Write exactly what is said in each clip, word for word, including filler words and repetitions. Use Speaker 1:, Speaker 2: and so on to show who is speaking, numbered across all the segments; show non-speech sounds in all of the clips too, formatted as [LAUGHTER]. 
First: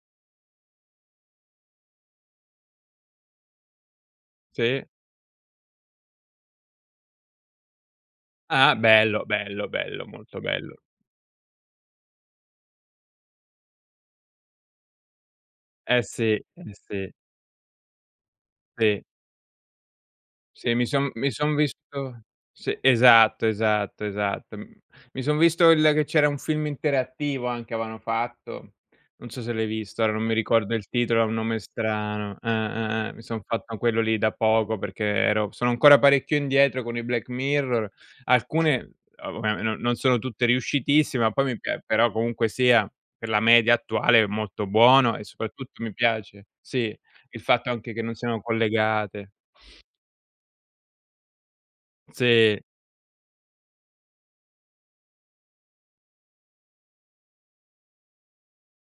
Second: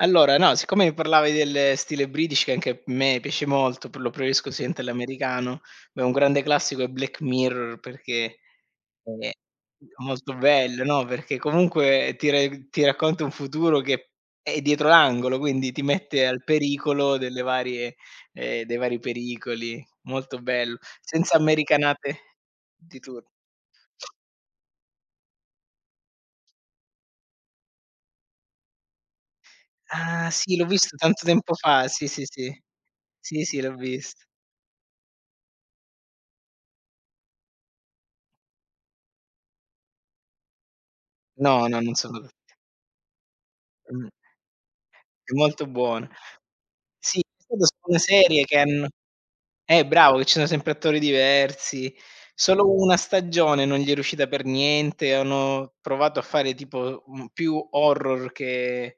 Speaker 1: Allora no, siccome mi parlavi del stile british che anche me piace molto, pr lo prefeisco [UNINTELLIGIBLE]
Speaker 2: Sì.
Speaker 1: all'americano beh, un grande classico è "Black Mirror" perché,
Speaker 2: Ah-ah. Bello,
Speaker 1: è
Speaker 2: bello,
Speaker 1: è
Speaker 2: bello,
Speaker 1: molto
Speaker 2: molto bello.
Speaker 1: bello, no? Perché, comunque, ti reg ti racconta un futuro che, è dietro l'angolo, quindi ti
Speaker 2: Eh,
Speaker 1: mette
Speaker 2: sì. Eh,
Speaker 1: al
Speaker 2: sì.
Speaker 1: pericolo delle varie, ehm, dei vari
Speaker 2: Sì.
Speaker 1: pericoli. Molto
Speaker 2: Sì,
Speaker 1: bell
Speaker 2: mi son mi
Speaker 1: senza
Speaker 2: son visto
Speaker 1: americanate
Speaker 2: sì,
Speaker 1: di tur
Speaker 2: esatto, esatto, esatto. M mi son visto il che c'era un film interattivo, anche, aveano fatto. Non so se l'hai visto, ora non
Speaker 1: Ah!
Speaker 2: mi
Speaker 1: Sì, l'ho
Speaker 2: ricordo il
Speaker 1: visto,
Speaker 2: titolo,
Speaker 1: tanto
Speaker 2: ha un
Speaker 1: tempo
Speaker 2: nome
Speaker 1: fa, sì, sì,
Speaker 2: strano. Eh,
Speaker 1: sì.
Speaker 2: eh, eh. Mi son
Speaker 1: Sì, sì, l'ho
Speaker 2: fatto quello lì
Speaker 1: vist
Speaker 2: da poco, perché ero sono ancora parecchio indietro con i "Black Mirror". Alcune [UNINTELLIGIBLE] non non sono tutte riuscitissime, ma poi mi
Speaker 1: No, no,
Speaker 2: pia
Speaker 1: non so
Speaker 2: però,
Speaker 1: dov
Speaker 2: comunque sia, per la media
Speaker 1: Mh.
Speaker 2: attuale è molto buono, e
Speaker 1: È molto
Speaker 2: soprattutto mi
Speaker 1: buono.
Speaker 2: piace sì,
Speaker 1: Sì,
Speaker 2: il
Speaker 1: è
Speaker 2: fatto
Speaker 1: [UNINTELLIGIBLE]
Speaker 2: anche
Speaker 1: una
Speaker 2: che non siano
Speaker 1: serie che han
Speaker 2: collegate.
Speaker 1: eh, bravo, che ci sono sempre attori diversi,
Speaker 2: Sì.
Speaker 1: solo una stagione non gli è riuscita per niente, hanno provato a fare, tipo, un più horror che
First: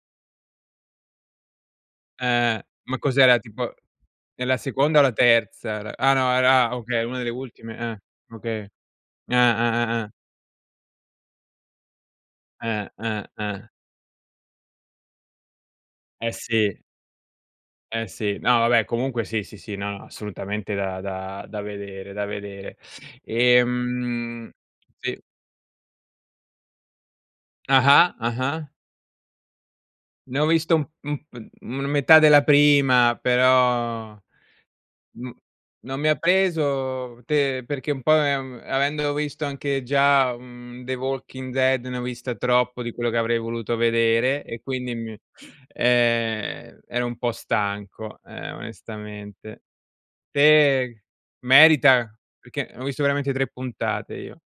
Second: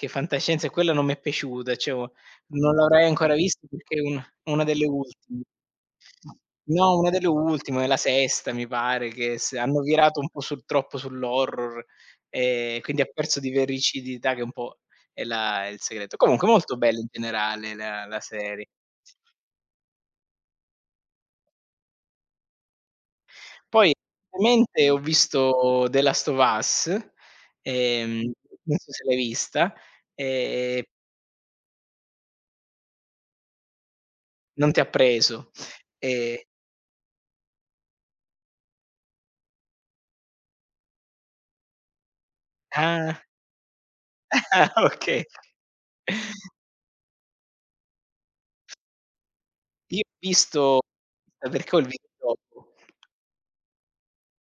Speaker 1: che fantascienza, e quella non mi è piaciuta, ceh, o
Speaker 2: Eh-eh.
Speaker 1: non
Speaker 2: Ma
Speaker 1: l'avrai ancora
Speaker 2: cos'era,
Speaker 1: vist
Speaker 2: tipo
Speaker 1: perché è una
Speaker 2: nella
Speaker 1: una delle
Speaker 2: seconda, o la
Speaker 1: ultim
Speaker 2: terza? Era ah no, era
Speaker 1: no,
Speaker 2: okay,
Speaker 1: una
Speaker 2: una
Speaker 1: delle
Speaker 2: delle ultime.
Speaker 1: ultime, è la
Speaker 2: Eh.
Speaker 1: sesta mi
Speaker 2: Okay.
Speaker 1: pare,
Speaker 2: Gn
Speaker 1: che se hanno
Speaker 2: eh, eh-eh, eh.
Speaker 1: virato un po' sul troppo sull'horror e
Speaker 2: Eh,
Speaker 1: quindi ha
Speaker 2: eh,
Speaker 1: perso di
Speaker 2: eh.
Speaker 1: vericidità che, un po', è la è il segreto.
Speaker 2: Eh,
Speaker 1: Comunque, molto
Speaker 2: sì.
Speaker 1: bello in generale
Speaker 2: Eh,
Speaker 1: le la
Speaker 2: sì. No
Speaker 1: serie.
Speaker 2: vabbè, comunque, sì, sì, sì, no, no, assolutamente da da da vedere, da vedere.
Speaker 1: Poi,
Speaker 2: Ehm
Speaker 1: viamente, ho
Speaker 2: sì.
Speaker 1: visto "The Last of Us",
Speaker 2: Ah-ah.
Speaker 1: ehm,
Speaker 2: Ah-ah.
Speaker 1: non so se l'hai vista.
Speaker 2: Ne ho visto u
Speaker 1: E
Speaker 2: u mhmm, una metà della prima, però,
Speaker 1: Non ti ha
Speaker 2: n
Speaker 1: preso.
Speaker 2: non mi ha
Speaker 1: E
Speaker 2: preso, te perché un po', ehm, avendo uisto anche già, uhm, The Walking Dead, ne ho vista troppo di quello che
Speaker 1: Ah.
Speaker 2: avrei voluto vedere, e
Speaker 1: Ah,
Speaker 2: quindi mi
Speaker 1: oka. [CHUCKLES]
Speaker 2: ehm, ero un po' stanco, eh, onestamente.
Speaker 1: Io ho visto
Speaker 2: Te merita? Perché ho visto
Speaker 1: [UNINTELLIGIBLE]
Speaker 2: veramente tre puntate, io.